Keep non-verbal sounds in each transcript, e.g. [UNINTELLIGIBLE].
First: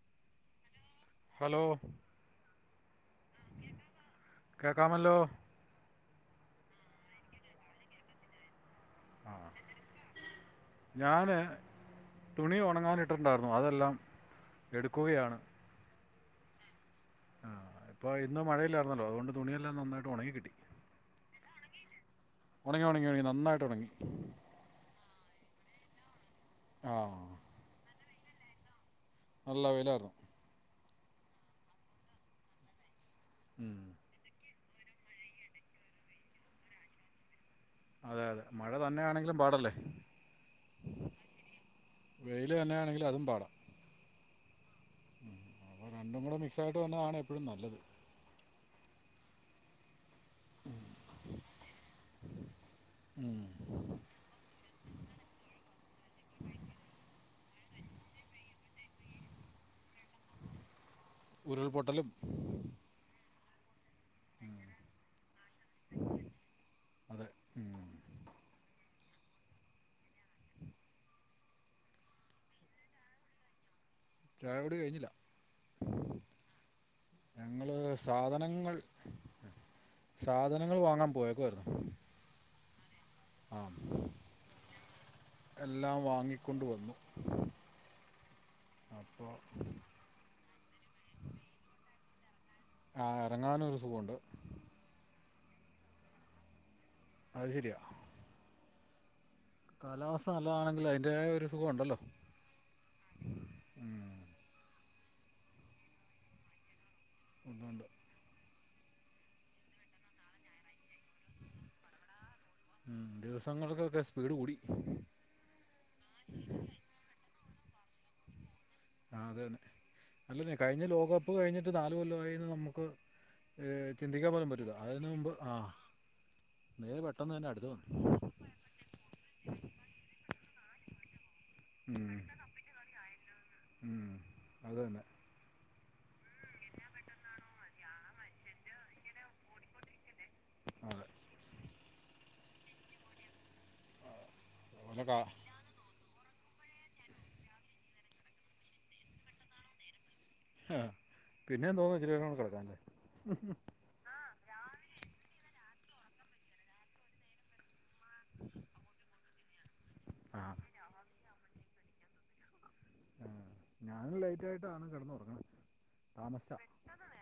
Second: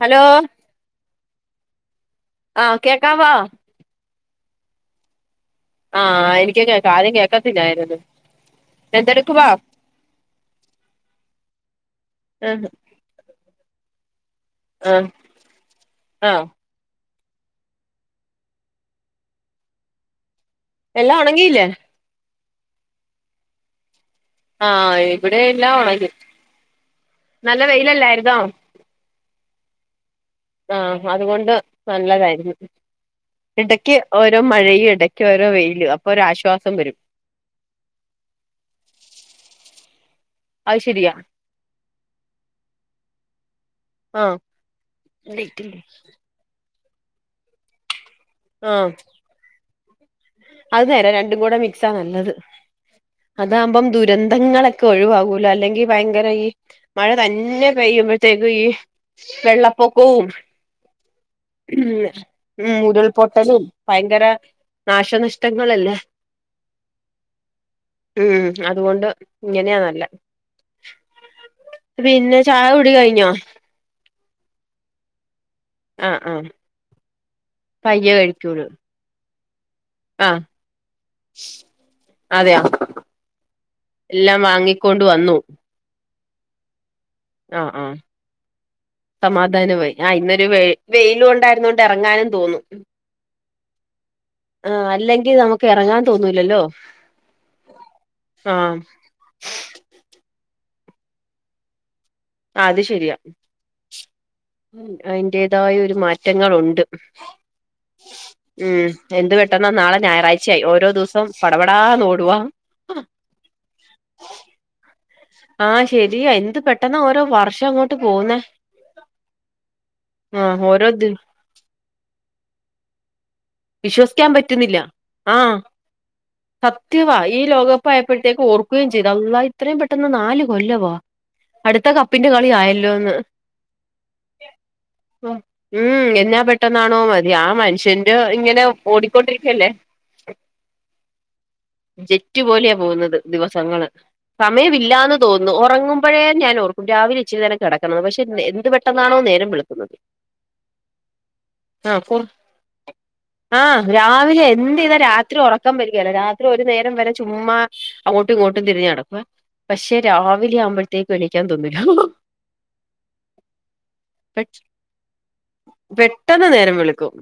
Hello hello ആ കേക്കാവോ കേക്കാമല്ലോ ആ എനിക്ക് കേക്കാം ആദ്യം കേൾക്കത്തില്ലായിരുന്നു എന്തെടുക്കുവാ ഞാന് തുണി ആഹ് ഉണങ്ങാനിട്ടിണ്ടായിരുന്നു അത് എല്ലാം എടുക്കുകയാണ് ആ ആ ഇപ്പൊ ഇന്ന് മഴയില്ലായിരുന്നല്ലോ അതുകൊണ്ട് തുണിയെല്ലാം നന്നായിട്ട് ഉണങ്ങി കിട്ടി എല്ലാം ഉണങ്ങിയില്ലേ ഒണങ്ങി ഒണങ്ങി നന്നായിട്ട് ഒണങ്ങി ആ ഇവിടെ എല്ലാ ഒണങ്ങി ആ നല്ല വെയില് അല്ലാരി [UNINTELLIGIBLE] നല്ല വെയിലാർന്നു ആ അതുകൊണ്ട് നല്ലതായിരുന്നു ഉം ഇടയ്ക്ക് ഓരോ മഴ ഇടയ്ക്ക് ഓരോ വെയില് അപ്പൊ ഒരാശ്വാസം വെരും അതെ അതെ മഴ തന്നെയാണെങ്കിലും പാടല്ലേ അത് ശരിയാ വെയില് തന്നെയാണെങ്കിൽ അതും പാടാ ആ [UNINTELLIGIBLE] ക്കും അത് തന്നാണ് എപ്പഴും നല്ലത്. ആ അത് നേരാ രണ്ടും കൂടെ മിക്സാ നല്ലത്, ഉം അതാവുമ്പം ദുരന്തങ്ങളൊക്കെ ഒഴിവാവൂലോ അല്ലെങ്കി ഭയങ്കര ഈ മഴ തന്നെ കഴിയുമ്പഴത്തേക്കും ഈ വെള്ളപ്പൊക്കവും ഉരുൾപൊട്ടലും ഉം ഉരുൾ പൊ ട്ടലും ഭയങ്കര നാശനഷ്ടങ്ങളല്ലേ അതെ ഉം ഉം അതുകൊണ്ട് ഇങ്ങനെയാ നല്ലെ, പിന്നെ ചായ കുടി കഴിഞ്ഞോ? ചായ കുടി കഴിഞ്ഞില്ല. ആഹ് ആഹ് ഞങ്ങള് പയ്യെ കഴിക്കുള്ളൂ സാധനങ്ങൾ ആഹ് സാധനങ്ങൾ വാങ്ങാൻ പോയേക്കുവായിരുന്നു അതെയോ എല്ലാം വാങ്ങിക്കൊണ്ട് വന്നു കൊണ്ടുവന്നു. ആഹ് ആഹ് അപ്പോൾ സമാധാനമായി ആഹ് ഇന്നൊരു വെ വെയിലുണ്ടായിരുന്നോണ്ട് ഇറങ്ങാനും തോന്നും. ആഹ് ഇറങ്ങാനും ഒരു സുഖമുണ്ട്. ഇറങ്ങാൻ തോന്നൂലല്ലോ? അത് ശെരിയാ. ആഹ് കാലാവസ്ഥ നല്ലതാണെങ്കിൽ അതിന്റെതായൊരു സുഖം ഉണ്ടല്ലോ അത് ശരിയാ അതിന്റേതായ ഒരു മാറ്റങ്ങളുണ്ട്. ഉണ്ട് ഉം എന്ത് പെട്ടെന്നാ നാളെ ഞായറാഴ്ചയായി ഓരോ ദിവസം പടപടാ ഓടുവാ ഉം ദിവസങ്ങൾക്കൊക്കെ സ്പീട് കൂടി ആഹ് ശെരിയാ എന്ത് പെട്ടെന്നാ ഓരോ വർഷം അങ്ങോട്ട് പോകുന്നെ ആഹ് അതെ അതെ അല്ലന്നെ കഴിഞ്ഞ ഓരോ ദി ലോകകപ്പ് കഴിഞ്ഞിട്ട് നാല് കൊല്ലായിന്ന് നമുക്ക് ഏ, വിശ്വസിക്കാൻ ചിന്തിക്കാൻ പോലും പറ്റില്ല പറ്റുന്നില്ല അതിനു മുമ്പ് ആ ആഹ് നേരെ സത്യവാ പെട്ടെന്ന് ഈ തന്നെ അടുത്ത് ലോകകപ്പ് വന്നു ആയപ്പോഴത്തേക്ക് ഓർക്കുകയും ചെയ്തു അള്ളാ ഇത്രയും പെട്ടെന്ന് നാല് കൊല്ലവാ അടുത്ത ഉം, കപ്പിന്റെ കളി ആയല്ലോന്ന് ഉം, അത് തന്നെ ഉം എന്നാ പെട്ടെന്നാണോ മതി ആഹ് മനുഷ്യന്റെ ഇങ്ങനെ ഓടിക്കൊണ്ടിരിക്കല്ലേ അതെ ജെറ്റ് പോലെയാ പോകുന്നത് ദിവസങ്ങള് അതുപോലെ സമയമില്ലാന്ന് കാ തോന്നുന്നു ഒറങ്ങും ഇപ്പോഴേ ഞാൻ ഓർക്കും രാവിലെ ഇച്ചിരി നേരം കിടക്കുണോന്ന് പക്ഷെ എന്ത് പെട്ടെന്നാണോ നേരം വെളുക്കുന്നത് ഹ് പിന്നെ തോന്നും ആഹ് ഇച്ചരിനേരോം കൂടി കിടക്കാൻല്ലേ ആഹ് രാ രാവിലെ എന്ത് ചെയ്താ രാത്രി ഉറക്കാൻ വരുകേല രാത്രി ഒരു നേരം വരെ ചുമ്മാ അങ്ങോട്ടും ഇങ്ങോട്ടും തിരിഞ്ഞ് കിടക്കും പക്ഷെ ആ രാവിലെ ആവുമ്പോഴത്തേക്ക് എണിക്കാൻ തോന്നില്ല ആഹ് ഞാനും പെ ലേറ്റ് ആയിട്ടാണ് കിടന്നുറങ്ങണ് പെട്ടെന്ന് താമസിച്ച [INAUDIBLE] നേരം വെളുക്കും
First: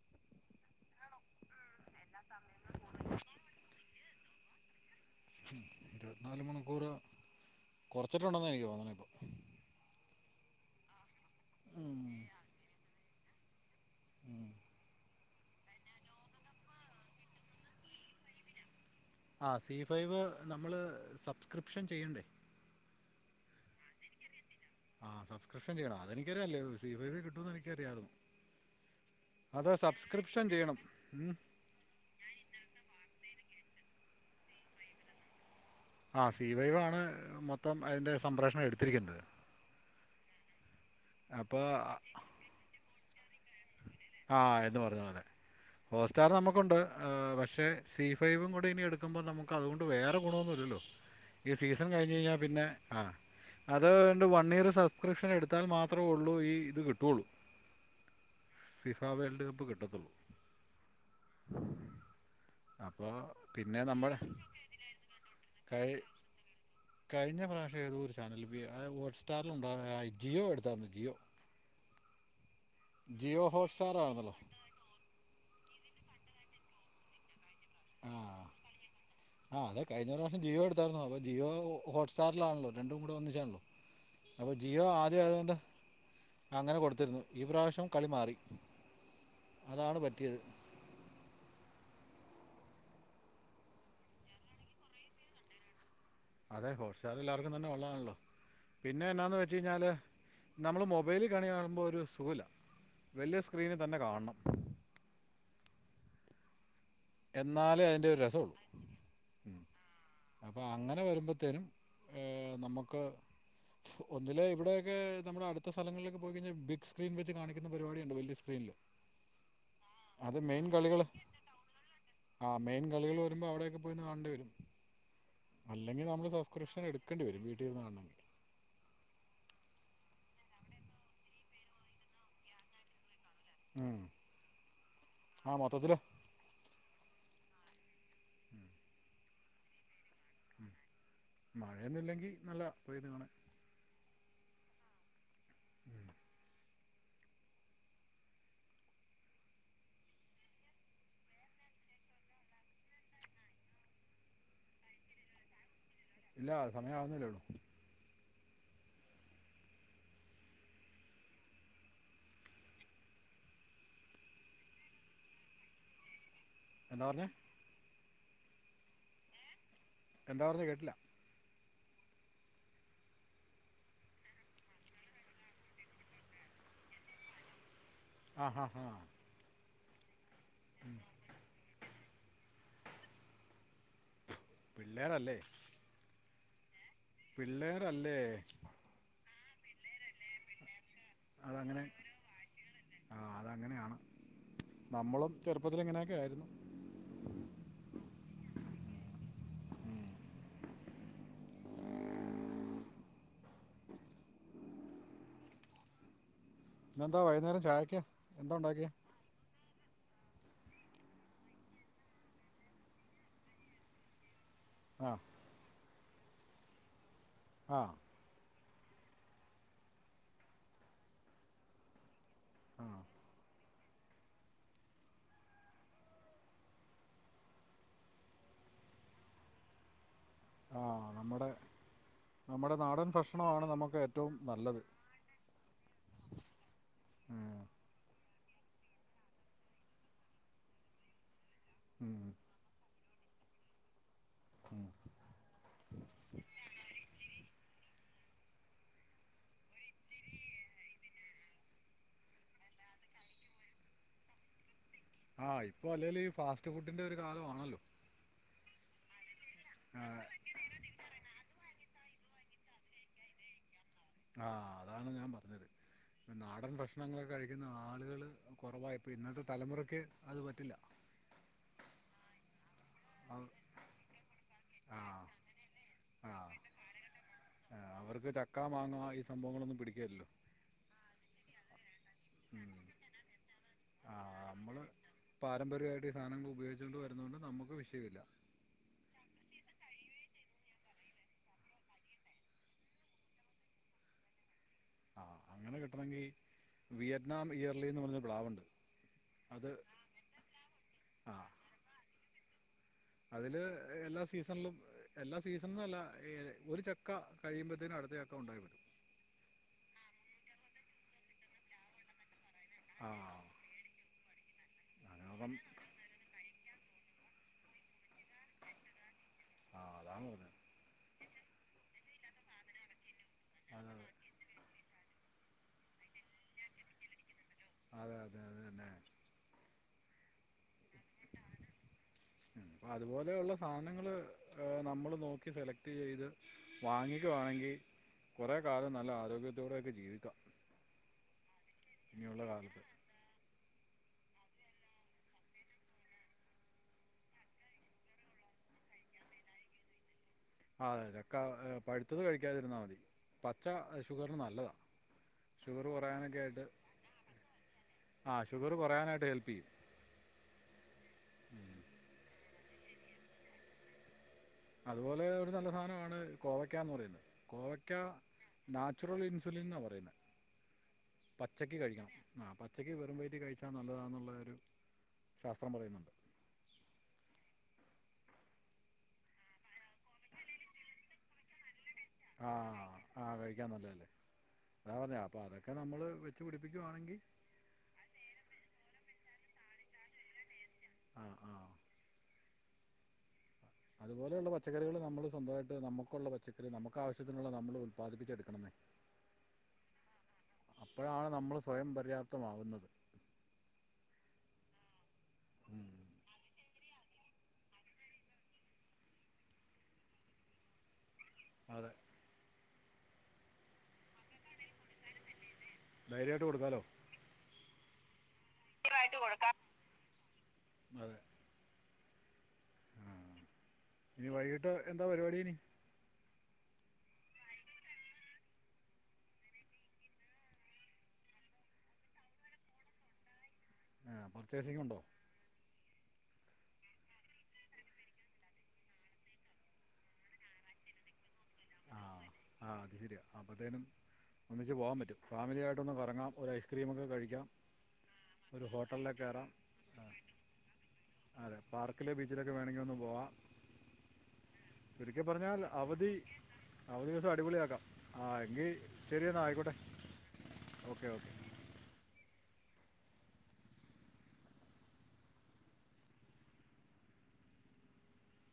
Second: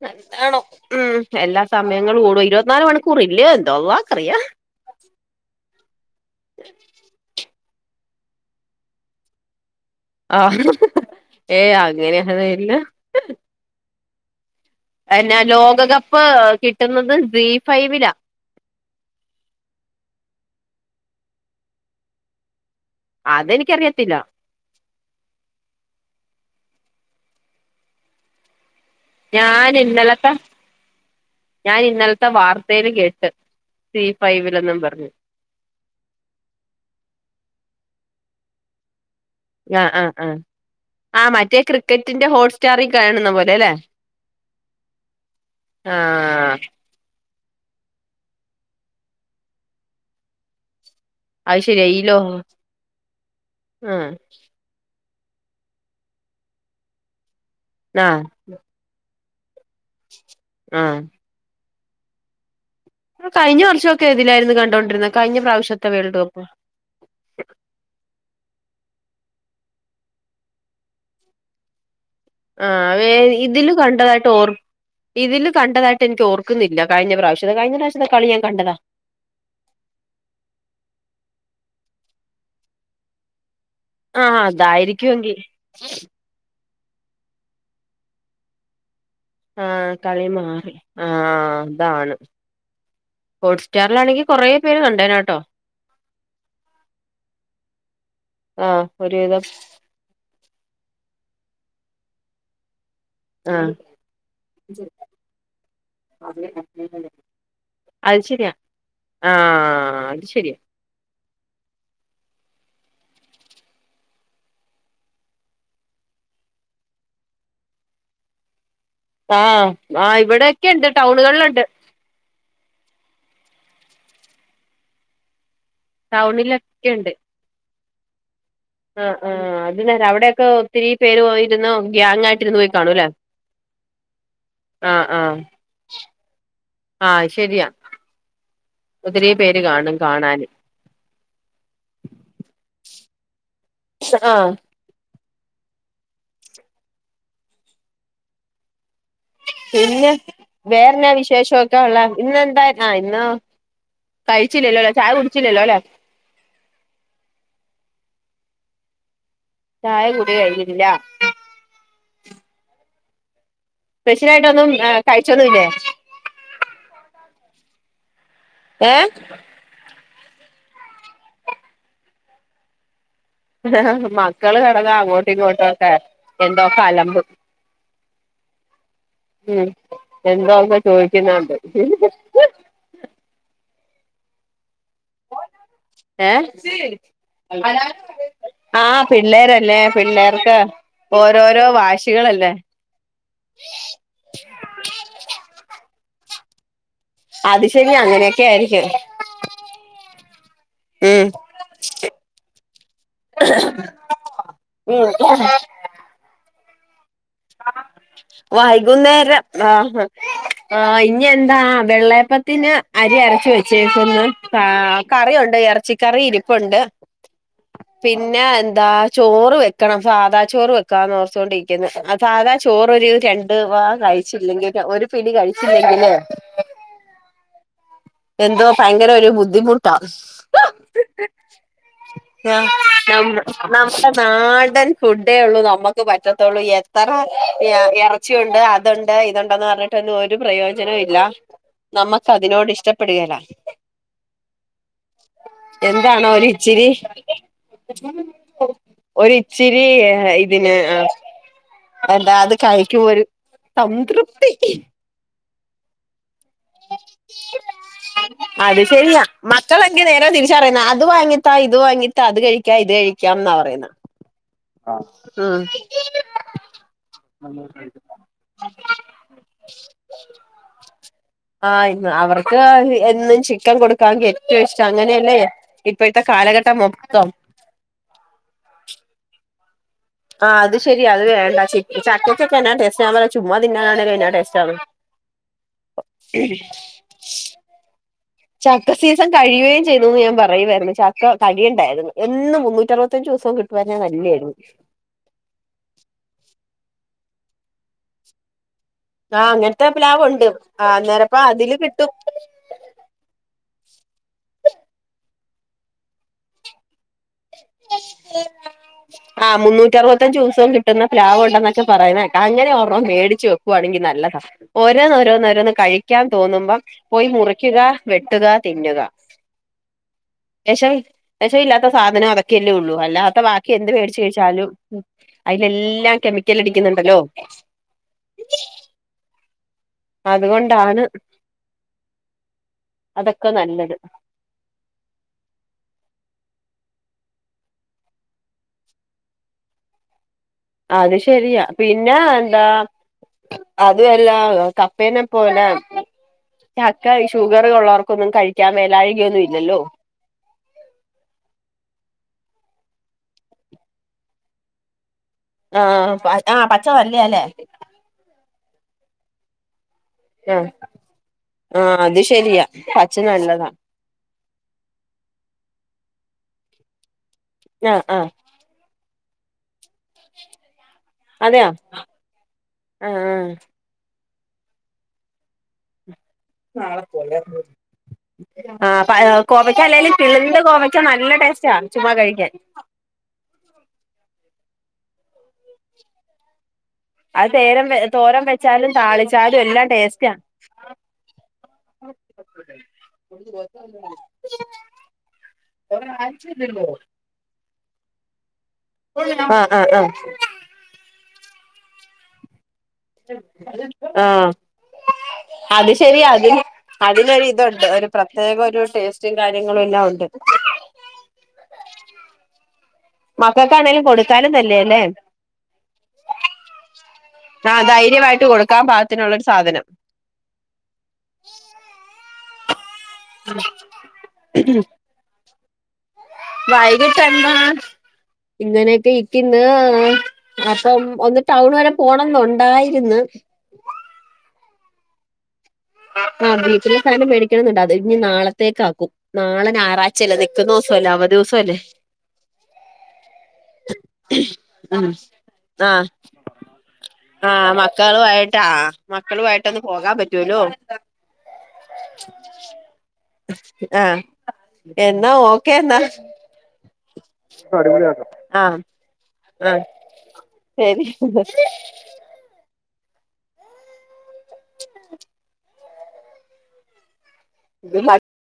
[UNINTELLIGIBLE] ആണോ ഉം എല്ലാ സമയങ്ങളും കൂടും ഇരുപത്തിനാല് മണിക്കൂർ ഇല്ലയോ എന്തോ അള്ളാ അറിയാം ഇരുപത്തിനാലു മണിക്കുറ കുറച്ചിട്ടുണ്ടെന്നാ എനിക്ക് തോന്നണ ഇപ്പോ ആ ഏ അങ്ങനെയൊന്നും ഇല്ല എന്നാ ലോകകപ്പ് കിട്ടുന്നത് സി ഫൈവിലാ ആ സി ഫൈവ് നമ്മള് സബ്സ്ക്രിപ്ഷൻ ചെയ്യണ്ടേ അതെനിക്കറിയത്തില്ല ആ സബ്ക്രിപ്ഷൻ ചെയ്യണം അതെനിക്ക അറിയല്ലേ സി ഫൈവില് കിട്ടുംന്ന് എനിക്കറിയാരുന്നു ഞാൻ ഇന്നലത്തെ ഉം. ഞാൻ ഇന്നലത്തെ വാർത്തയിൽ കേട്ട് സീ ഫൈവിലന്നും പറഞ്ഞ് ആ സി വൈവ ആണ് മൊത്തം അയ്ന്റെ സംപ്രേഷണം എടുത്തിരിക്കുന്നത് ആ ആ ആ ആ മറ്റേ അപ്പോൾ ക്രിക്കറ്റിന്റെ ഹോട്ട് സ്റ്റാറി കാണുന്ന പോലെ ല്ലെ ആ എന്ന് പറഞ്ഞ പോലെ ഹോട്ട്സ്റ്റാർ ആഹ് നമുക്കുണ്ട് പക്ഷേ പക്ഷെ സി ഫൈവും കൂടെ ഇനി എടുക്കുമ്പോൾ നമുക്ക് അതുകൊണ്ട് വേറെ ഗുണൊന്നുഇല്ലല്ലോ ഈ അത് ശരിയാ സീസൺ ലോ കഴിഞ്ഞഴിഞ്ഞാൽ പിന്നെ ആ അത് ആഹ് ണ്ട് വൺ ഇയർ സബ് സബ്സ്ക്രിപ്ഷൻ എടുത്താൽ മാത്രേഒള്ളൂ ഈ ഇത് കിട്ടോള്ളൂ ആ ഫിഫാ വേൾഡ് കപ്പ് കി അപ്പോൾ ആ കഴിഞ്ഞ പിന്നെ വർഷമൊക്കെ നമ്മുടെ ഏതിലായിരുന്നു കണ്ടൊണ്ടിരുന്നേ കഴിഞ്ഞ കൈ പ്രാവശ്യത്തെ വേൾഡ് കപ്പ്? അത് ഹോട്ട് സ്റ്റാറിലുണ്ടായിരുന്നു ജിയോ എടുത്താരുന്ന് ജിയോ ആ വേ ജിയോ ഇതിലും കണ്ടതായിട്ട് ഹോട്ട്സ്റ്റാറാണെന്നല്ലോ ഓർമ ഇതില് കണ്ട തായിട്ട് എനിക്ക് ഓർക്കുന്നില്ല കിഴിഞ്ഞ പ്രാവശ്യം ആ ആ അതെ കഴിഞ്ഞ പ്രാവശ്യം ജിയോ എടുത്താരുന്നു അപ്പോ ജിയോ ഹോട്ട്സ്റ്റാറിലാണല്ലോ രണ്ടും കൂടെ ഒന്നിച്ചാണല്ലോ? ആ അപ്പോൾ ജിയോ അതായിരിക്കും ആദ്യം എങ്കി ആയതുകൊണ്ട് അങ്ങനെ കൊടുത്തിരുന്നു ഈ പ്രാവശ്യം കളി മാറി ആ അതാണ് കളി പറ്റിയത് മാറി ആ അതാണ്. ഹോട്ട്സ്റ്റാറിലാണെങ്കി കൊറേ പേര് കണ്ടേനേട്ടോ. അതെ ഹോട്ട്സ്റ്റാറ് എല്ലാവർക്കും തന്നെ ഒള്ളാണല്ലോ ആഹ് പിന്നെ എന്നാന്ന് ഒരുവിധം വെച്ച് കഴിഞ്ഞാല് നമ്മള് മൊബൈലിൽ കളി കാണുമ്പോൾ ഒരു സുഖം ഇല്ല. വലിയ ആഹ് സ്ക്രീനിൽ തന്നെ കാണണം. [UNINTELLIGIBLE] എന്നാലേ അതിന്റെ ഒരു അത് ശരിയാ രസവുള്ളു ആഹ് അത് ശരിയാ അപ്പോ അങ്ങനെ വരുമ്പോ ത്തേരും നമുക്ക് ഒന്നില് ഇവിടെയൊക്കെ നമ്മുടെ അടുത്ത സ്ഥലങ്ങളിലൊക്കെ പോയിക്കഴിഞ്ഞാൽ ബിഗ് സ്ക്രീൻ വെച്ച് കാണിക്കുന്ന പരിപാടിയുണ്ട് വലിയ സ്ക്രീനിൽ ആ ആ അത് മെയിൻ ഇവിടെക്കെണ്ട് കളികൾ ടൗണുകളിലുണ്ട് ആ മെയിൻ കളികൾ വരുമ്പോ അവിടെയൊക്കെ പോയി കാണേണ്ടി വരും അല്ലെങ്കിൽമ്മള് സസ്ക്രിഷൻ ടൗണിലൊക്കെയുണ്ട് എടുക്കണ്ടി വരും വീട്ടിലിരുന്ന് കാ ആ ആ അത് നേരാ അവിടെക്കെ ഒത്തിരി പേര് പോ ഇരുന്ന് ഗ്യാങ്ങയിട്ട് ഇരുന്ന് പോയി കാണൂല്ലേ ഉം. ആ ആ ആ ശരിയാ ഒത്തിരി പേര് കാണും കാണാന് മഴയൊന്നും ഇല്ലെങ്കിൽ നല്ല പോയിത് കാണ ആ പിന്നെ വേറെന്നാ വിശേഷമൊക്കെ ഉള്ള ഇന്നെന്താ ആ ഇന്ന് കഴിച്ചില്ലല്ലോല്ലോ ചായ കുടിച്ചില്ലല്ലോ അല്ലേ ഇല്ല സമയവുന്നില്ലേള്ളു ചായ കൂടി കഴിന്നിട്ടില്ല സ്പെഷ്യലായിട്ടൊന്നും കഴിച്ചൊന്നുംല്ലേ എന്തോ പറന്ന് ഏ എന്താ പറഞ്കേട്ടില്ല മക്കള് കിടന്ന് അങ്ങോട്ടും ഇങ്ങോട്ടുംഒക്കെ എന്തോകെ അലമ്പ് ആ ഹാ ഹാ എന്താ ന്ന് ചോദിക്കുന്നുണ്ട് പിള്ളേരല്ലേ സ് പിള്ളേരല്ലേ ആ പിള്ളേർ ലെ പിള്ളേർക്ക് ഓരോരോ അതങ്ങനെ വാശികളല്ലേ ആ അതങ്ങനെയാണ് ക്കെയിരുന്നു അത് ശനി അങ്ങനെയൊക്കെ ആയിരിക്കും ഉം ഉ ഇന്നെന്താ വൈകുന്നേരം ചായക്എന്താ ഉണ്ടാക്കിയാ ആ ആ ഇനി എന്താ വെള്ളയപ്പത്തിന് അരി അരച് വെച്ചേക്കന്ന് ആ കറിയുണ്ട് ഇറച്ചി കറി ഇരിപ്പുണ്ട് ആ പിന്നെ എ എതാ ചോറ് വെക്കണം സാധാ ചോറ് വെക്കാന്ന് ഓർത്തോണ്ടിരിക്കുന്നു സാധാ ചോറൊരു രണ്ട് വാ കഴിച്ചില്ലെങ്കില് ഒരു പിടി കഴിച്ചില്ലെങ്കില് എന്തോ ഭയങ്കര ഒരു ബുദ്ധിമുട്ടാ ആ [UNINTELLIGIBLE] നമ്മുടെ ആ നമ്മുടെ നാടൻ ഭക്ഷണമാണ് നമുക്ക് നമ്മുടെ ഏറ്റവും നല്ലത് നാടൻ ഫുഡേള്ളൂ നമ്മുക്ക് പറ്റത്തുള്ളൂ ഉം, ഇറച്ചിയുണ്ട് അതുണ്ട് ഇതുണ്ടന്ന് പറഞ്ഞിട്ടൊന്നും ഒരു പ്രയോജനവും ഇല്ല ഉം. നമ്മക്ക് അതിനോട് ഇഷ് പ്പെട്കേല എന്താണോ ഒരിച്ചിരി ഒരിച്ചിരി ഇതിന് എന്താ അത്കഴിക്കു ഒരു സംതൃപ്തി ആഹ് ഇപ്പൊ അല്ലെല് അത് ശരിയാ മക്കൾ എങ്കിനേരം തിരിച്ചറിയുന്ന അത് വാങ്ങിത്താ ഇത് വാങ്ങി അത് കഴിക്കാം ഇത് കഴിക്കാന്ന പറയുന്ന ആ അതാണ് ഞാൻ ഉം പറഞ്ഞത് ഇ നാടൻ ഭക്ഷണങ്ങളൊക്കെ കഴിക്കുന്ന ആളുകള് കുറവായിപ്പോയി ഇന്നത്തെ തലമുറക്ക് അത് പറ്റില്ല ആ ഇന്ന് അവർക്ക് എന്നും അവ- ചിക്കൻ കൊടുക്കാങ്കി ഏറ്റോം ഇഷ്ടം ആ അങ്ങനെയല്ലേ ഇപ്പഴത്തെ ആ കാലഘട്ടം മൊത്തം ആ, പിടിക്കേ ആഹ് അത് ശെരിയാ അത് വേണ്ട ചി ചക്കകൊക്കെ എന്നാ ടേസ്റ്റാ ഞാപറയും ചുമ്മാ തിന്നാനാണേലും ആ എന്നാ ടേസ്റ്റാത് നമ്മൾ പാരമ്പര്യമായിട്ട് ഈ സാധനങ്ങൾ ഉപയോഗിച്ചുകൊണ്ട് വരുന്നതുകൊണ്ട് നമുക്ക് വിഷയമില്ല ചക്ക സീസൺ കഴിയുവേം ചെയ്തൂന്ന് ഞാൻ പറയുവായിരുന്നു ചക്ക കഴിയണ്ടായിരുന്നു എന്നും മുന്നൂറ്റ അറുപത്തഞ്ചീസോം കിട്ടുവാരുന്നെ നല്ലെയാരുന്നു ആഹ് അങ്ങനെ കിട്ടണെങ്കി വിയറ്റ്നാം ഇയർലി എന്ന് പറഞ്ഞ പ്ലാവൊണ്ട് ആഹ് അങ്ങനത്തെ പ്ലാവൊണ്ട് ആഹ് അന്നേരപ്പ അതില് കിട്ടും അതില് എല്ലാ സീസണിലും എല്ലാ സീസ ന്നല്ല ഇ ഒരു ചക്ക കഴിയുമ്പത്തേനും അടുത്തചക്ക ഒണ്ടായിവരും ഞ്ചൂസോം കിട്ടുന്ന പ്ലാവ് ഉണ്ടെന്നൊക്കെ പറയുന്നേ അങ്ങനെ ഒരണ്ണം ആ മേടിച്ച് വെക്കുവാണെങ്കി നല്ലതാ [INAUDIBLE] അതിനകം ഓരോന്നോരോന്ന് കഴിക്കാൻ തോന്നുമ്പം- പോയി മുറിക്കുക വെട്ടുക തിന്നുക ആ അതാണ് പറഞ്ഞത് എശ [UNINTELLIGIBLE] വെഷവില്ലാത്ത- സാധനം അതക്കയല്ലേ ഒള്ളു അല്ല- ബാക്കി എന്ത് അതെ മേടിച്ച് കഴിച്ചാലും അയിലെല്ലാം കെമിക്കലടിക്കുന്നുണ്ടല്ലോ അതെ അതെ അത് തന്നെ അതുകൊണ്ടാണ്- അതൊക്കെ അതുപോലെയുള്ള നല്ലത് സാധനങ്ങള് നമ്മള് നോക്കി സെലക്ട് ചെയ്ത് വാങ്ങിക്കുവാണെങ്കി കൊറേ കാലം നല്ല ആരോഗ്യത്തോടെയൊക്കെ ജീവിക്കാം അത് ശരിയാ പിന്നെ ഇനിയുള്ള കാലത്ത് എന്താ- അതുവല്ലാ കപ്പേനെ പോലെ ചക്ക ഷുഗർ ഒള്ളോർക്കൊന്നും കഴിക്കാൻ മേലാഴികയൊന്നുംഇല്ലല്ലോ അതെ പഴുത്തത് കഴിക്കാതിരുന്ന മതി പച്ച ഷുഗറിന് നല്ലതാ ആ ആഹ് പച്ച നല്ലയാ ഇല്ലേ കൊറയാനായിട്ട് ഹെൽപ്പ് ചെയ്യും. ആ ആ അത് ശരിയാ [UNINTELLIGIBLE] നല്ലതാ അതുപോലെ ഒരു നല്ല സാധനമാണ് കോവയ്ക്കാന്ന് പറയുന്നത്. ഗോവയ്ക്ക ആ ആ നാച്ചുറൽ ഇൻ [UNINTELLIGIBLE] പറയുന്ന അതെയോ പച്ചക്ക കഴിക്കണം ആഹ് പച്ചക്കക്ക് ആ വെറും വയറ്റി കഴിച്ചാൽ നല്ലതാണുള്ള ശാസ്ത്രം പറയുന്നുണ്ട് [INAUDIBLE] ആ കോവക അല്ലെല് പിളിന്ദു കോവക നല്ല ടേസ്റ്റ് ആഹ് ആഹ് ആഹ് കഴിക്കാൻ നല്ലതല്ലേ [INAUDIBLE] അപ്പൊ അതൊക്കെ നമ്മള് വെച്ച് പി അത് തേരം തോരം വെച്ചാലും താളി ചാലും എല്ലാം ടേസ്റ്റ [INAUDIBLE] ആ ആ അതുപോലെയുള്ള പച്ചക്കറികൾ നമ്മള് സ്വന്തമായിട്ട് നമുക്കുള്ള പച്ചക്കറി നമുക്ക് ആവശ്യത്തിനുള്ള നമ്മള് ഉല്പാദിപ്പിച്ച എടുക്കണേ ആഹ് ആഹ് ആഹ് അപ്പോഴാണ് നമ്മൾ സ്വയം പര്യാപ്തമാവുന്നത് ആ ഉം. അത് ശരി അതിന് അതിനൊ ഇതുണ്ട് ഒരു പ്രത്യേക ഒരു ടേസ്റ്റും കാര്യങ്ങളും എല്ലാം ഉണ്ട് അതെ മക്കൾക്കാണേങ്കലും കൊടുക്കാനും തല്ലേ അല്ലേ ധൈര്യായിട്ട് കൊടുക്കാലോ ആ ധൈര്യമായിട്ട് വിട്ട കൊടുക്കാൻ പാത്തിനുള്ളരു സാധനം കൊടുക്കാം ആഹ് ഇനി വൈകിട്ട് എന്താ പരിപാടി ഇനി വൈകിട്ട് എന്താ ഇങ്ങനെയൊക്കെ ഇരിക്കുന്നു അപ്പം ഒന്ന് ടൗൺ വരെ പോണം ന്നുണ്ടായിരുന്ന് ആ പർച്ചേസിങ് ഉണ്ടോ ആഹ വീട്ടില സാധനം മേടിക്കണന്നണ്ട അത് ഇനിഞ് നാളത്തേക്ക ആക്കും നാളെ ആറാഴ്ചയല്ലേ നിക്കുന്ന ദിവസംല്ലേ അവദി ദിവസം അല്ലേ ആ ആ അത് ശരിയാ അപ്പോഴ അത്തേനും ഒന്നിച്ച് പോവാൻ പറ്റും ഫാമിലിയ ആയിട്ടൊന്ന് കറങ്ങാം ഒരു ഐസ്ക്രീമ ഒക്കെ കഴിക്കാം ആഫ് മക്കളുമായിട്ടാ ഒരു ഹോട്ടലിലൊക്കെ കയറാം മക്കളുമായിട്ടൊന്ന് പോകാൻ പറ്റൂല്ലോ അതെ പാർക്കിൽ ബീച്ചിലൊക്കെ വേണമെങ്കിൽ ഒന്ന് പോവാം ആഹ് ചുരുക്കി എന്നാ പറഞ്ഞാൽ ഓക്കെ എന്നാ അവധി അവധി ദിവസം ആ അടിപൊളിയാക്കാം എങ്കിൽ ആഹ് ശരി എന്നാൽ ആയിക്കോട്ടെ ആഹ് ഓക്കെ ഓക്കെ ശരി [INAUDIBLE]